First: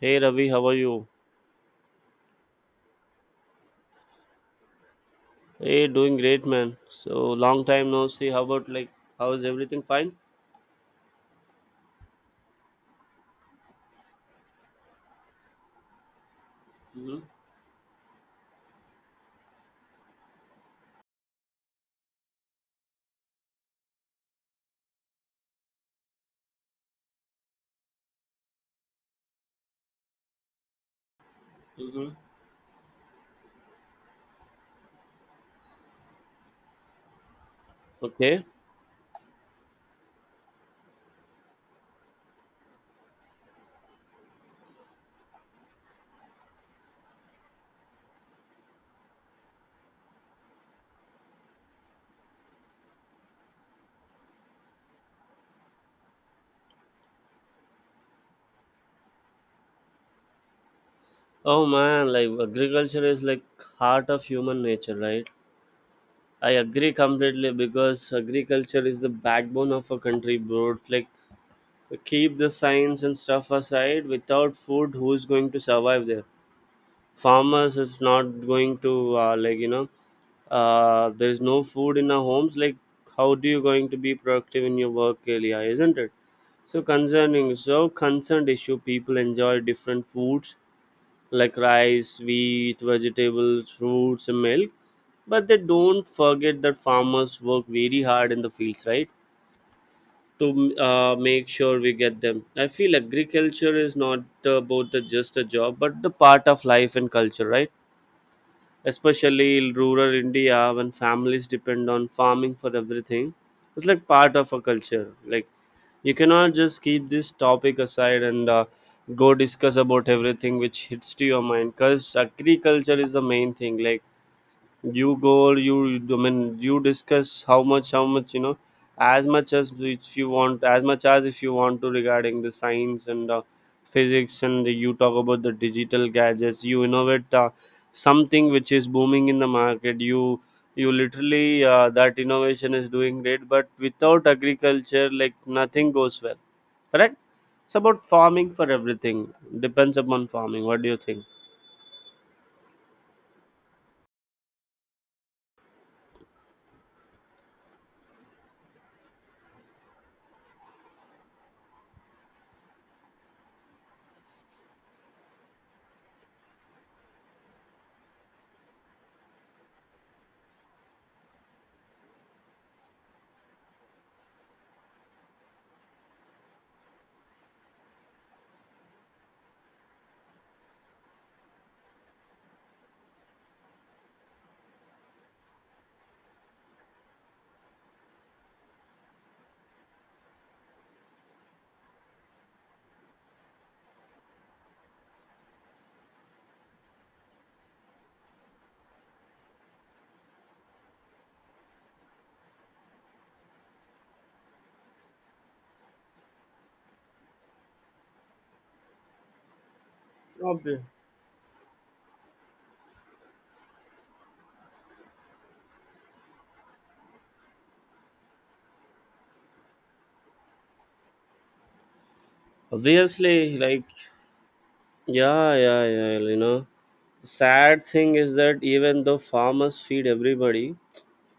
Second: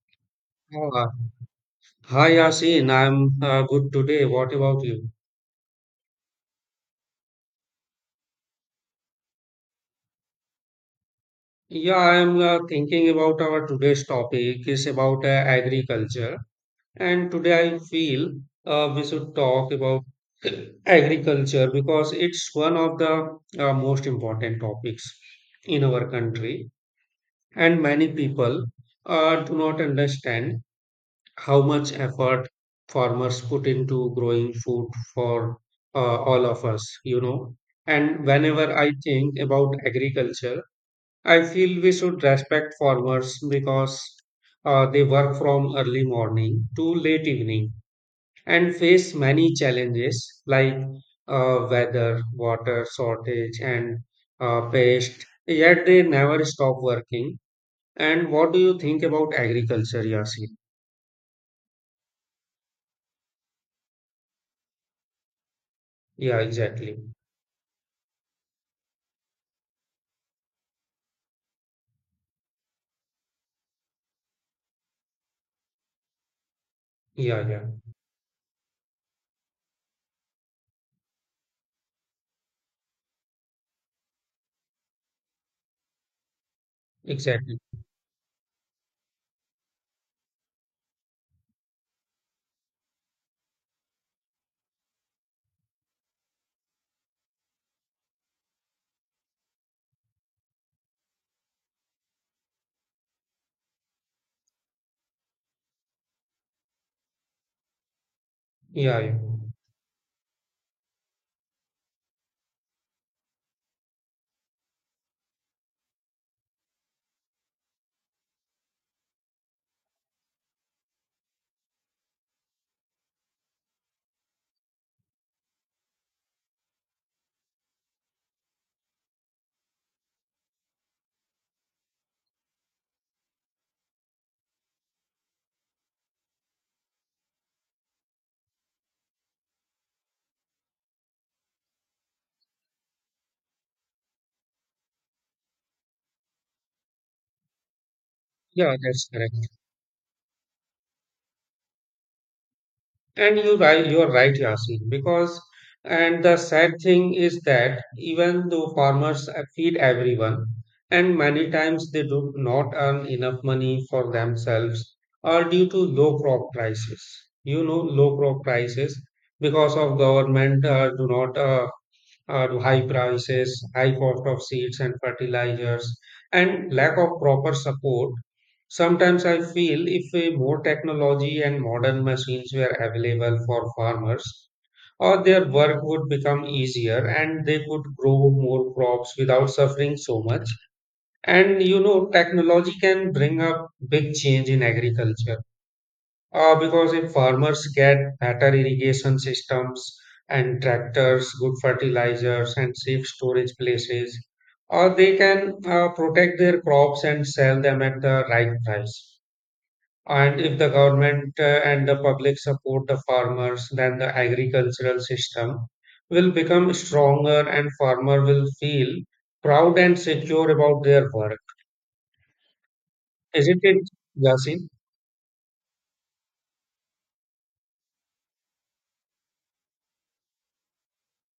Hey Ravi, how are you? Uh, Hi Yasin, I'm good today. What about you? Hey, doing great, man. So long time no see. How about, like, how is everything fine? Yeah, I'm thinking about our today's topic is about agriculture, Mm-hmm. and today I feel we should talk about agriculture because it's one of the most important topics in our country, and many people do not understand how much Hmm. effort farmers put into growing food for all of us. And Okay. whenever I think about agriculture, I feel we should respect farmers because they work from early morning to late evening and face many challenges like weather, water shortage, and pest, yet they never stop working. And what do you think about agriculture, Yasin? Oh man, like agriculture is like heart of human nature, right? Yeah, I agree exactly. completely because agriculture is the backbone of a country, bro. Like, keep the science and stuff aside. Without food, who's going to survive there? Yeah, yeah, Farmers is not going to, like there's no food in our homes, like how do you going to be productive in your work area, isn't it? Exactly. So concerned issue, people enjoy different foods like rice, wheat, vegetables, fruits and milk, but they don't forget that farmers work very hard in the fields, right, to make sure we get them. I feel agriculture is not just a job, but the part of life and culture, right? Yeah, yeah, Especially in rural India when families depend on farming for everything. It's like part of a culture. Like, you cannot just keep this topic aside and go discuss about everything which hits to your mind. Cause agriculture is the main thing. Like, you go you you- I mean, you discuss how much, as much as if you want, to regarding the science and physics, and you talk about the digital gadgets you innovate, something which is booming in the market. You, literally, that innovation is doing great, but without agriculture, like, nothing goes well. Correct. It's about farming for yeah, that's everything. correct. Depends upon farming. What do you think? And you right, you're right, Yasin, because and the sad thing is that even though farmers feed everyone, and many times they do not earn enough money for themselves or due to low crop prices. You know, low crop prices because of government do not to high prices, high cost of seeds and fertilizers, and lack of proper support. Sometimes I feel if more technology and modern machines were available for farmers, or their work would become easier and they could grow more crops without suffering so much. And you know, technology can bring up big change in agriculture because if farmers get better irrigation systems and tractors, good fertilizers, and safe storage places, they can protect their crops and sell them at the right price. And if the Obvious. government and the public support the farmers, then the agricultural system will become stronger and farmer will feel proud and secure about their work. Obviously, Isn't like, it, Yasin? yeah, yeah, yeah. Well, sad thing is that even though farmers feed everybody,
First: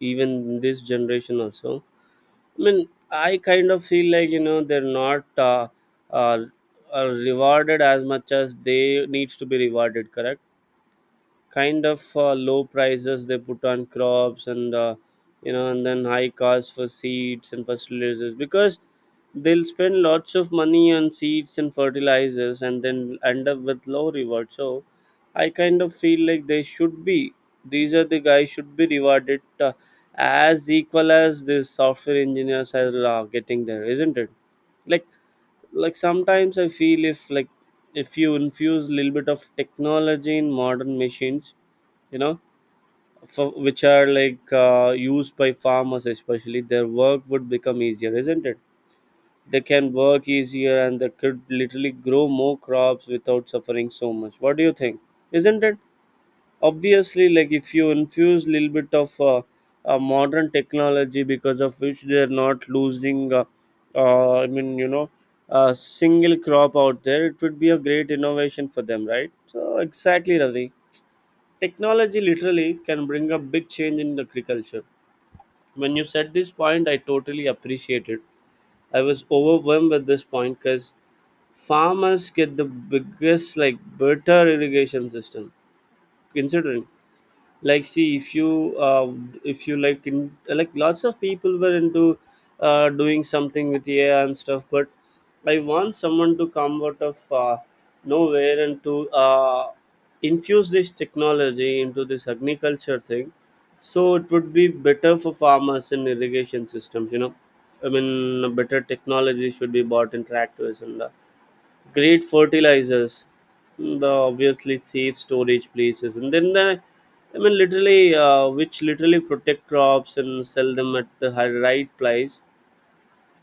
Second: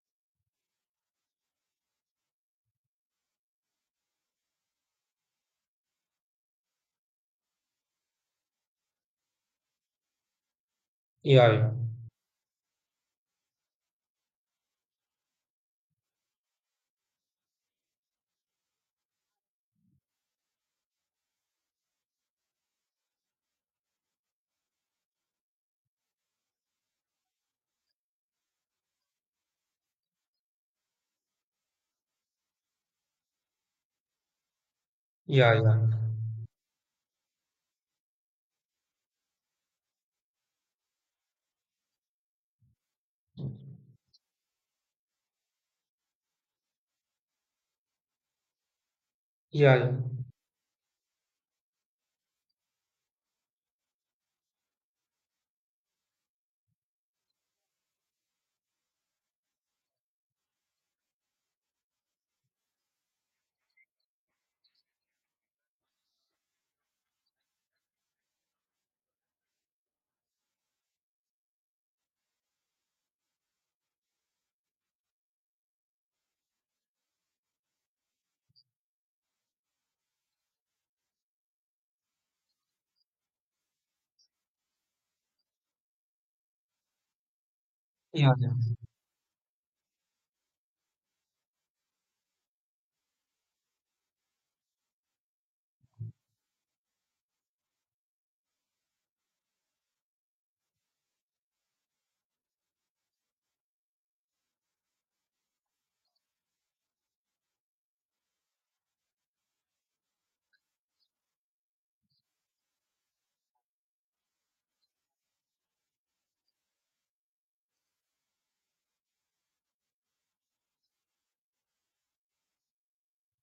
even this generation also, I mean, I kind of feel like they're not, uh, rewarded as much as they needs to be rewarded. Correct. Yeah, Kind of low prices they put on crops, and and then high costs for seeds and fertilizers, because they'll spend lots of money on seeds and fertilizers and then end up with low reward. So I kind of feel like they should be these are the guys should be rewarded as equal as these software engineers are getting there, isn't it? Like, yeah, yeah, sometimes I feel if, like, if you infuse a little bit of technology in modern machines, you know which are like used by farmers especially, their work would become easier, isn't it? They yeah, yeah, can work easier and they could literally grow more crops without suffering so much. What do you think? Isn't it? Obviously, like, if you infuse a little bit of, modern technology, because of which they're not losing, I mean, a single crop out there, it would be a great innovation for them, right? So exactly, Ravi. Technology literally can bring a big change in agriculture. When you said this point, I totally appreciate it. I was overwhelmed with this point because farmers get the biggest, like, better irrigation system. Considering, like, see, yeah, if yeah. you, if you, like, in, like, lots of people were into doing something with AI and stuff, but I want someone to come out of nowhere and to infuse this technology into this agriculture thing, so it would be better for farmers and irrigation systems. I mean, better technology should be bought in tractors and great fertilizers. Mm, the Obviously, safe storage places, and then the I mean, literally, which literally protect crops and sell them at the right price.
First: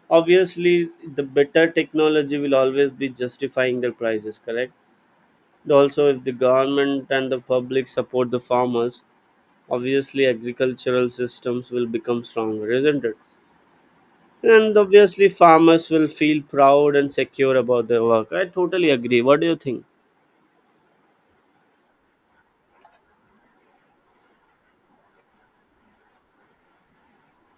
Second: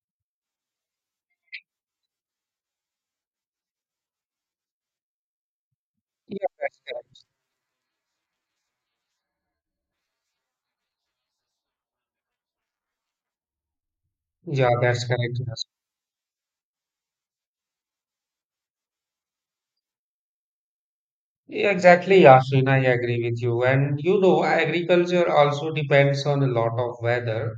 Obviously, the better technology will always be justifying their prices. Correct. Also, if the Yeah, that's government correct. and the public support the farmers, obviously agricultural systems will become stronger, isn't it? Yeah, And that's obviously correct. Yes. farmers will feel proud and secure about their work. I totally agree. What do you think? Yeah, exactly, Yasmin. I agree with you. And you know, agriculture also depends on a lot of weather.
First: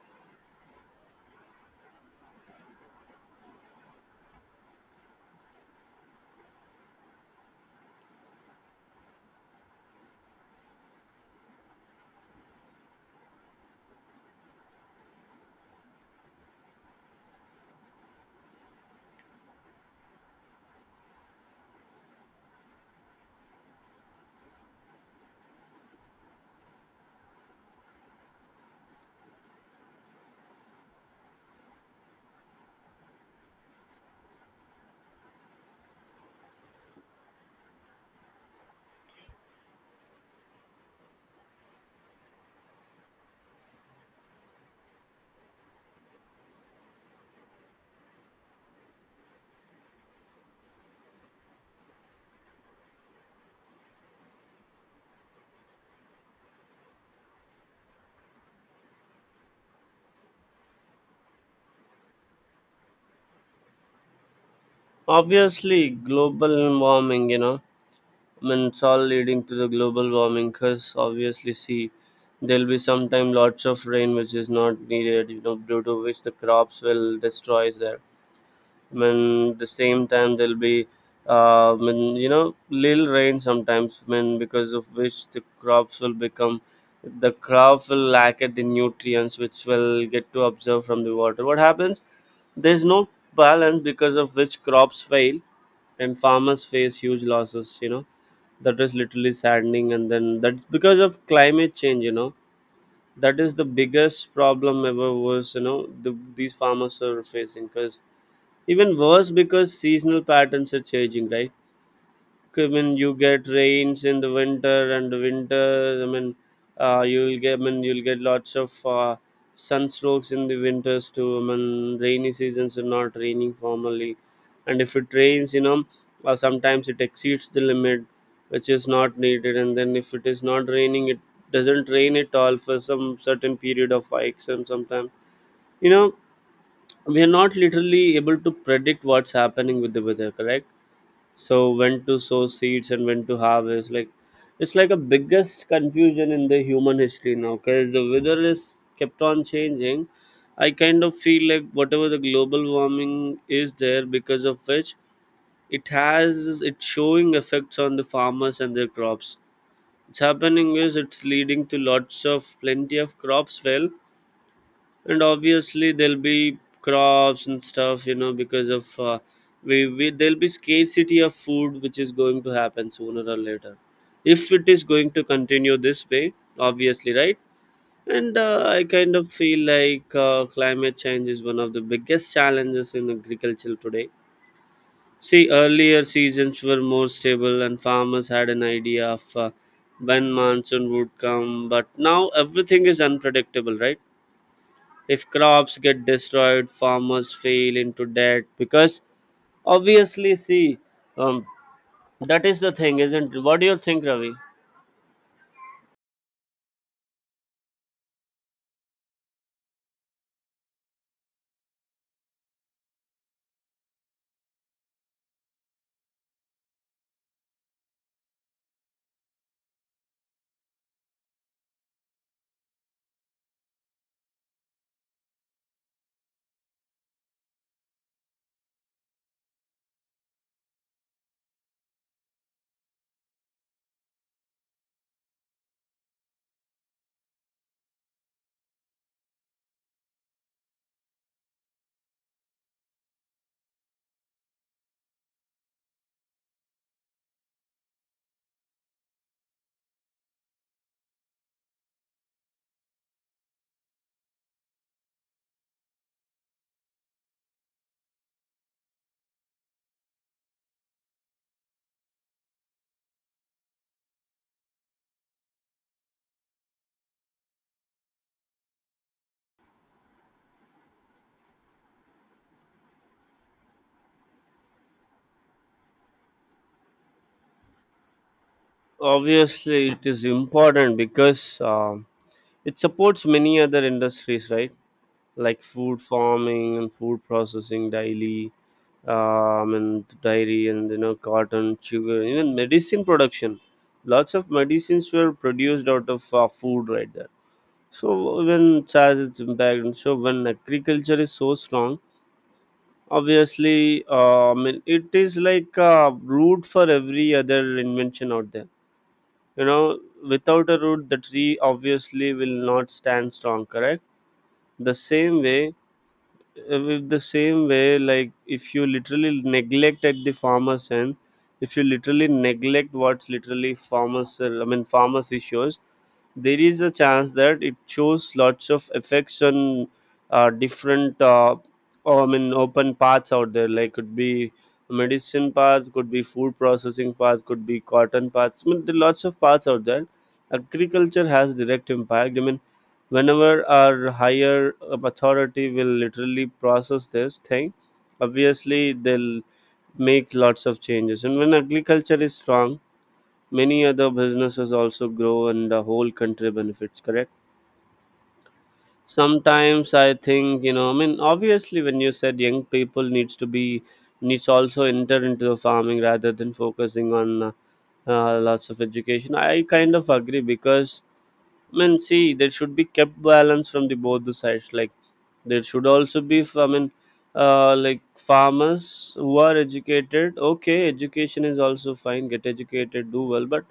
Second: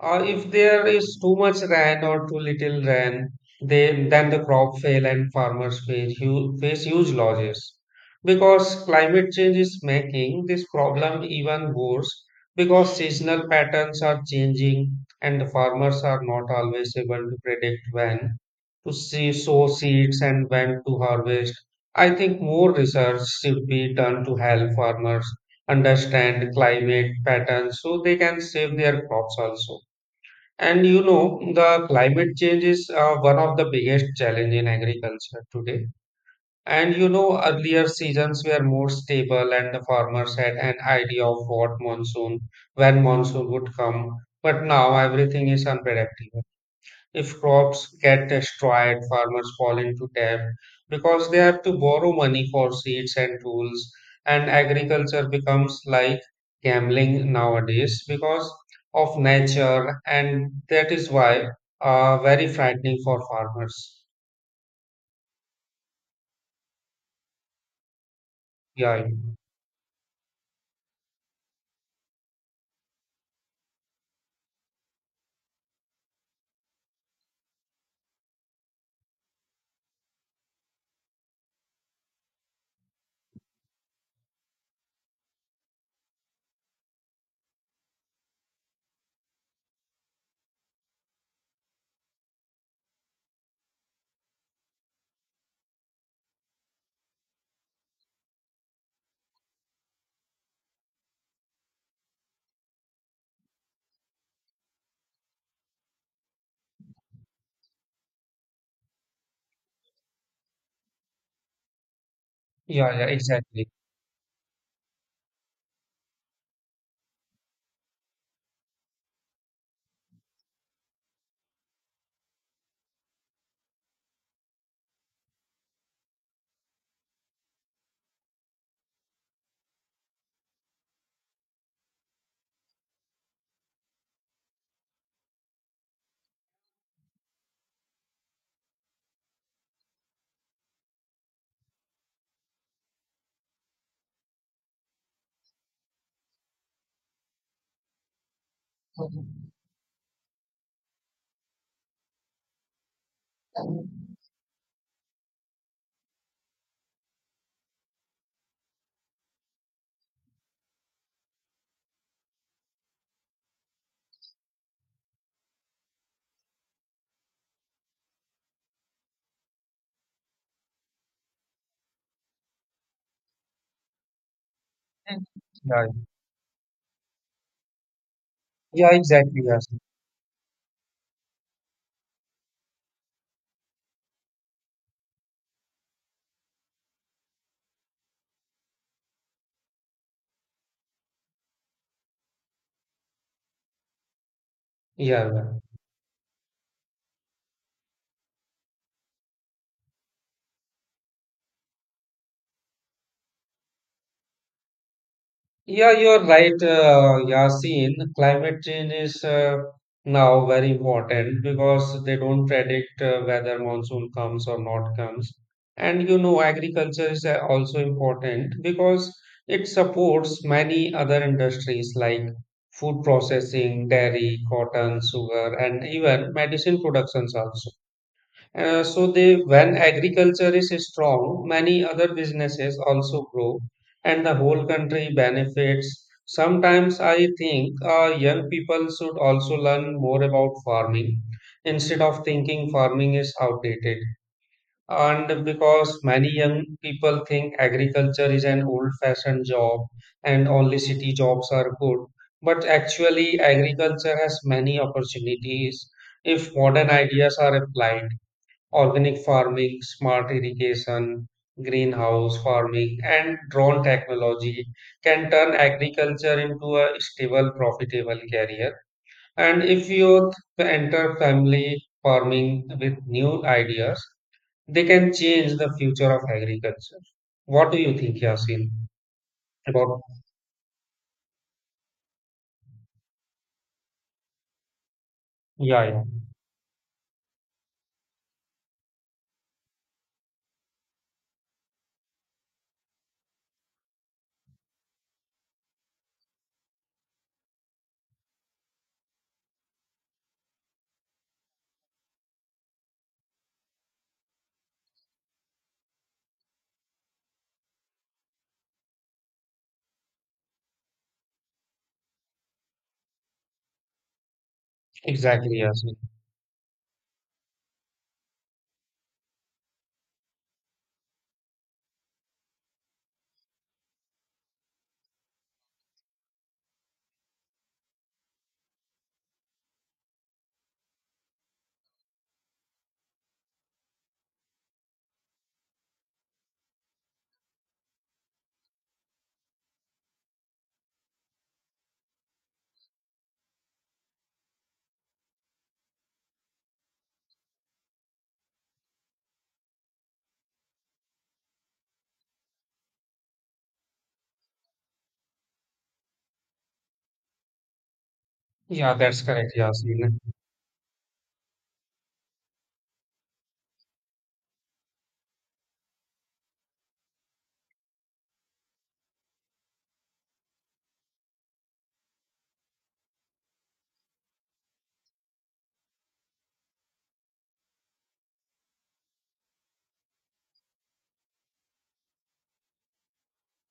If there is too much rain or too little rain, then the crop fail and face huge losses because climate change is making this problem even worse because seasonal patterns are changing and the farmers are not always able to predict when to sow seeds and when to harvest. I think more research should be done to help farmers understand climate patterns so they can save their crops also. And you know, the climate change is one of the biggest challenge in agriculture today. And you know, earlier seasons were more stable and the farmers had an idea of when monsoon would come. But now everything is unpredictable. If crops get destroyed, farmers fall into debt because they have to borrow money for seeds and tools. And agriculture becomes like gambling nowadays because of nature, and that is why very frightening for farmers. Obviously, global warming, I mean, it's all Yeah, leading to the global warming, because obviously, see, there'll be sometime lots of rain which is not needed, you know, due to which the crops will destroy there. When the same time there'll be, when, little rain sometimes, when because of which the crop will lack at the nutrients which will get to observe from the water. What happens, there's no balance, because of which crops fail and farmers face huge losses, you know. That is literally saddening, and then that's because of climate change, you know. That is the biggest problem ever was, you know, these farmers are facing, because even worse, because seasonal patterns are changing, right? 'Cause I yeah, mean, yeah, you get exactly. rains in the winter I mean, you'll get, lots of sunstrokes in the winters too. I mean, rainy seasons are not raining formally, and if it rains, you know, sometimes it exceeds the limit, which is not needed. And then if it is not raining, it doesn't rain at all for some certain period of weeks, and sometimes, you know, we are not literally able to predict what's happening with the weather, correct? So when to sow seeds and when to harvest, like, it's like a biggest confusion in the human history now, because the weather is kept on changing. I kind of feel like whatever the global warming is there, because of which it has, it's showing effects on the farmers and their crops. What's happening is it's leading to lots of plenty of crops fail, and obviously there'll be crops and stuff, you know, because of, we there'll be scarcity of food which is going to happen sooner or later if it is going to continue Yeah, this way. Obviously, right? And I yeah, kind of exactly. feel Yes. like climate change is one of the biggest challenges in agriculture today. See, earlier seasons were more stable, and farmers had an idea of when monsoon would come, but now everything is unpredictable, right? If Yeah, yeah. crops get destroyed, farmers fail into debt because obviously, see, um, that is the thing, isn't it? What do you think, Ravi? Yeah, you're right, Yasin. Climate change is now very important because they don't predict whether monsoon comes or not comes. And you know, agriculture is also important because it supports many other industries like food processing, dairy, cotton, sugar, and even medicine productions also. When agriculture is strong, many other businesses also grow, and the whole country benefits. Sometimes I think young people should also learn more about farming instead of thinking farming is outdated. And because many young people think agriculture is an old-fashioned job and only city jobs are good, but actually agriculture has many opportunities if modern ideas are applied: organic farming, smart irrigation, greenhouse farming, and drone technology can turn agriculture into a stable, profitable career. And if youth enter family farming with new ideas, they can change the future of agriculture. What do you think, Yasin? Obviously, About it is important because it supports many other industries, right? Like yeah, food yeah, farming and food processing, daily, and dairy, and you know, cotton, sugar, even medicine production. Lots of medicines were produced out of food, right? So when charge its impact, so when agriculture is so strong, obviously, I mean, it is like a root for every other invention out there. You know, without a root, the tree obviously will not stand strong. Correct. The same exactly, way, Yasin. With the same way, like, if you literally neglect at the farmer's end, if you literally neglect what's literally farmers, I mean, farmers issues, there is a chance that it shows lots of effects on, different, I mean, open paths out there, like, could be medicine paths, could be food processing paths, could be cotton paths. I mean, there are lots of paths out there. Agriculture has direct impact. I mean, whenever our higher up authority will literally process this thing, obviously they'll make lots of changes, and when agriculture is strong, many other businesses also grow, and the whole country benefits, correct? Yeah, that's correct, Sometimes I Yasin. think, you know, I mean, obviously when you said young people needs to be needs also enter into the farming rather than focusing on, lots of education, I kind of agree, because I mean, see, there should be kept balance from the both the sides. Like, there should also be, I mean, like farmers who are educated. Okay, education is also fine. Get educated, do well, but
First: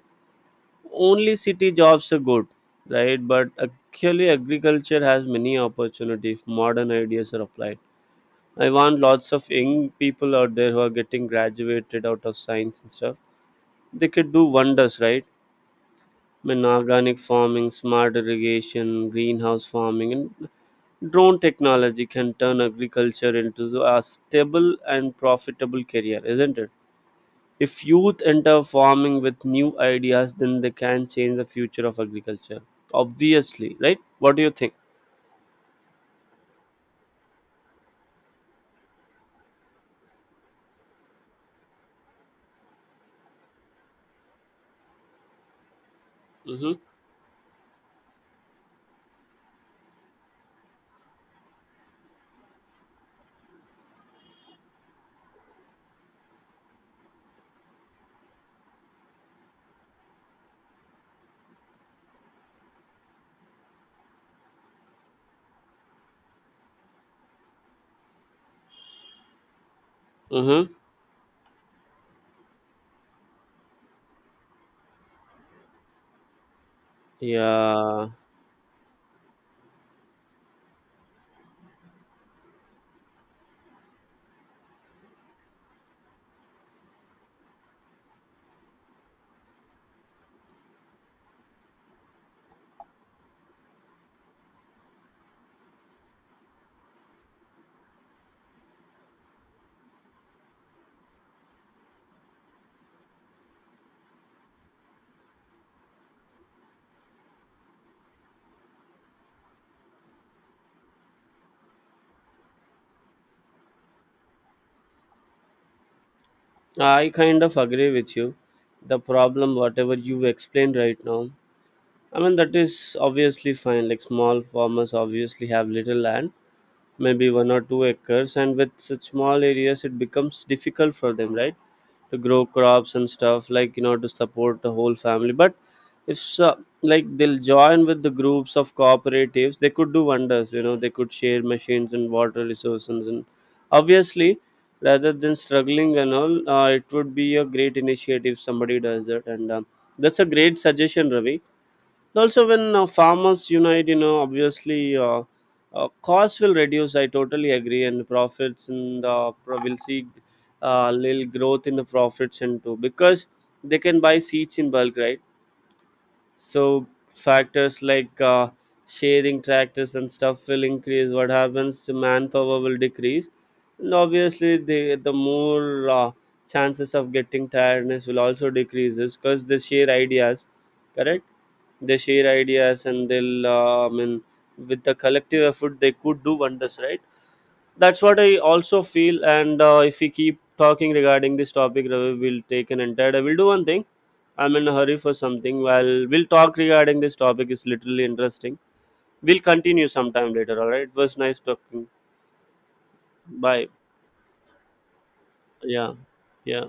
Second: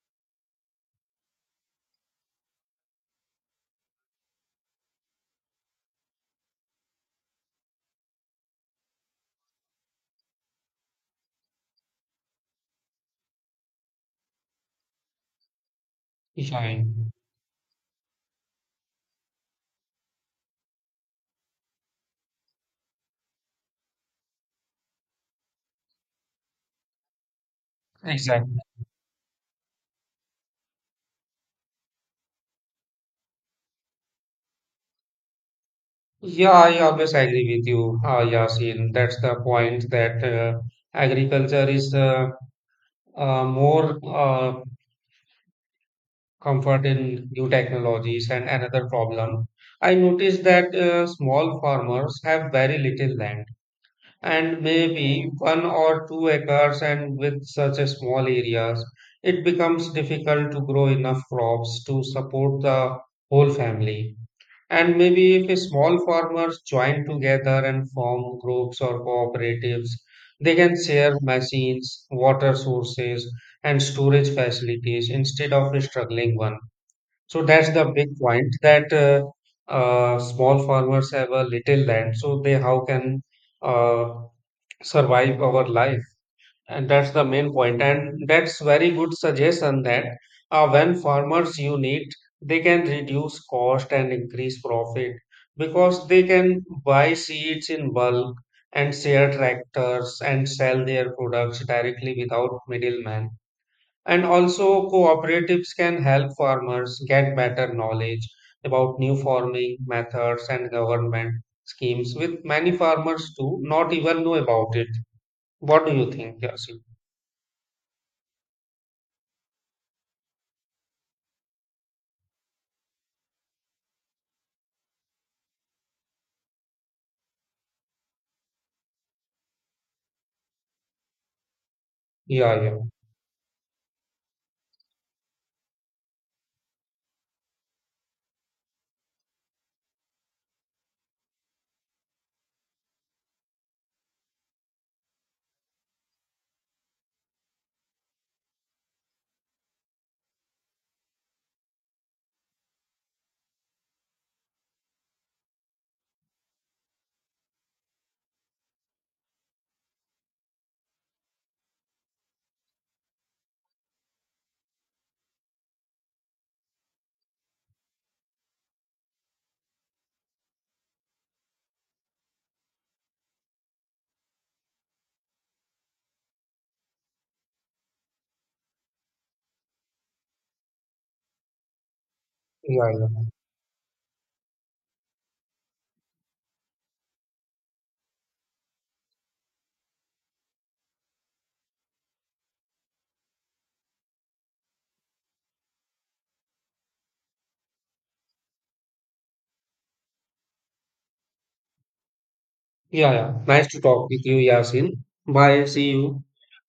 only city jobs are good, right? But actually, agriculture has many opportunity if modern ideas are applied. I want lots of young people out there who are getting graduated out of science and stuff. They could do wonders, right? I mean, Yeah, yeah, organic farming, smart irrigation, greenhouse farming, and drone technology can turn agriculture into a stable and profitable career, isn't it? If youth exactly. enter farming with new ideas, then they can change the future of agriculture. Obviously, right? What do you think? Yeah, I always agree with you, Yasin. That's the point that agriculture is more Mm-hmm. comfort in new technologies. And another problem, I noticed that small farmers have very little land and maybe 1 or 2 acres. And with such a small areas, it becomes difficult to grow enough crops to support the whole family. And maybe if small farmers join together and form groups or cooperatives, they Mm-hmm. can share machines, water sources, and storage facilities instead of struggling one. So that's the Yeah, big point that small farmers have a little land, so they how can uh, survive our life? And that's the main point, and that's very good suggestion that when farmers unit, they can reduce cost and increase profit because they can buy seeds in bulk and share tractors and sell their products directly without middlemen. And also, cooperatives can help farmers get better knowledge about new farming methods and government schemes, with many farmers do not even know about it. What do you think, Yasin? I kind of agree with you. The problem, whatever you've explained right now, I mean, that is obviously fine. Like, small farmers obviously have little land, maybe 1 or 2 acres, and with such small areas, it becomes difficult for them, right, to grow Yeah, yeah, crops and stuff, like, you know, to support the whole family. But if so, like, they'll join with the groups of cooperatives, they could do wonders, you know. They could share machines and water resources, and obviously rather than struggling and all, it would be a great initiative if somebody does it. And that's a great suggestion, Ravi. Also, when farmers unite, obviously, costs will reduce, I totally agree. And profits, and will see little growth in the profits and too, because they can buy seeds in bulk, right? So factors like sharing tractors and stuff will increase. What happens, the manpower will decrease, and obviously the more, chances of getting tiredness will also decreases, because they share ideas, correct? They share yeah, ideas, and yeah, they'll, I mean, with the collective effort they could do wonders, right? That's what I also feel. And if we keep talking regarding this topic, Ravi, we'll take an entire, I will do one thing, I'm in a hurry for something, while we'll talk regarding this topic is literally interesting. We'll continue sometime later. All right, it was nice talking. yeah, yeah. Nice Bye. to talk with you, Yasin. Bye. See Yeah. you. Yeah.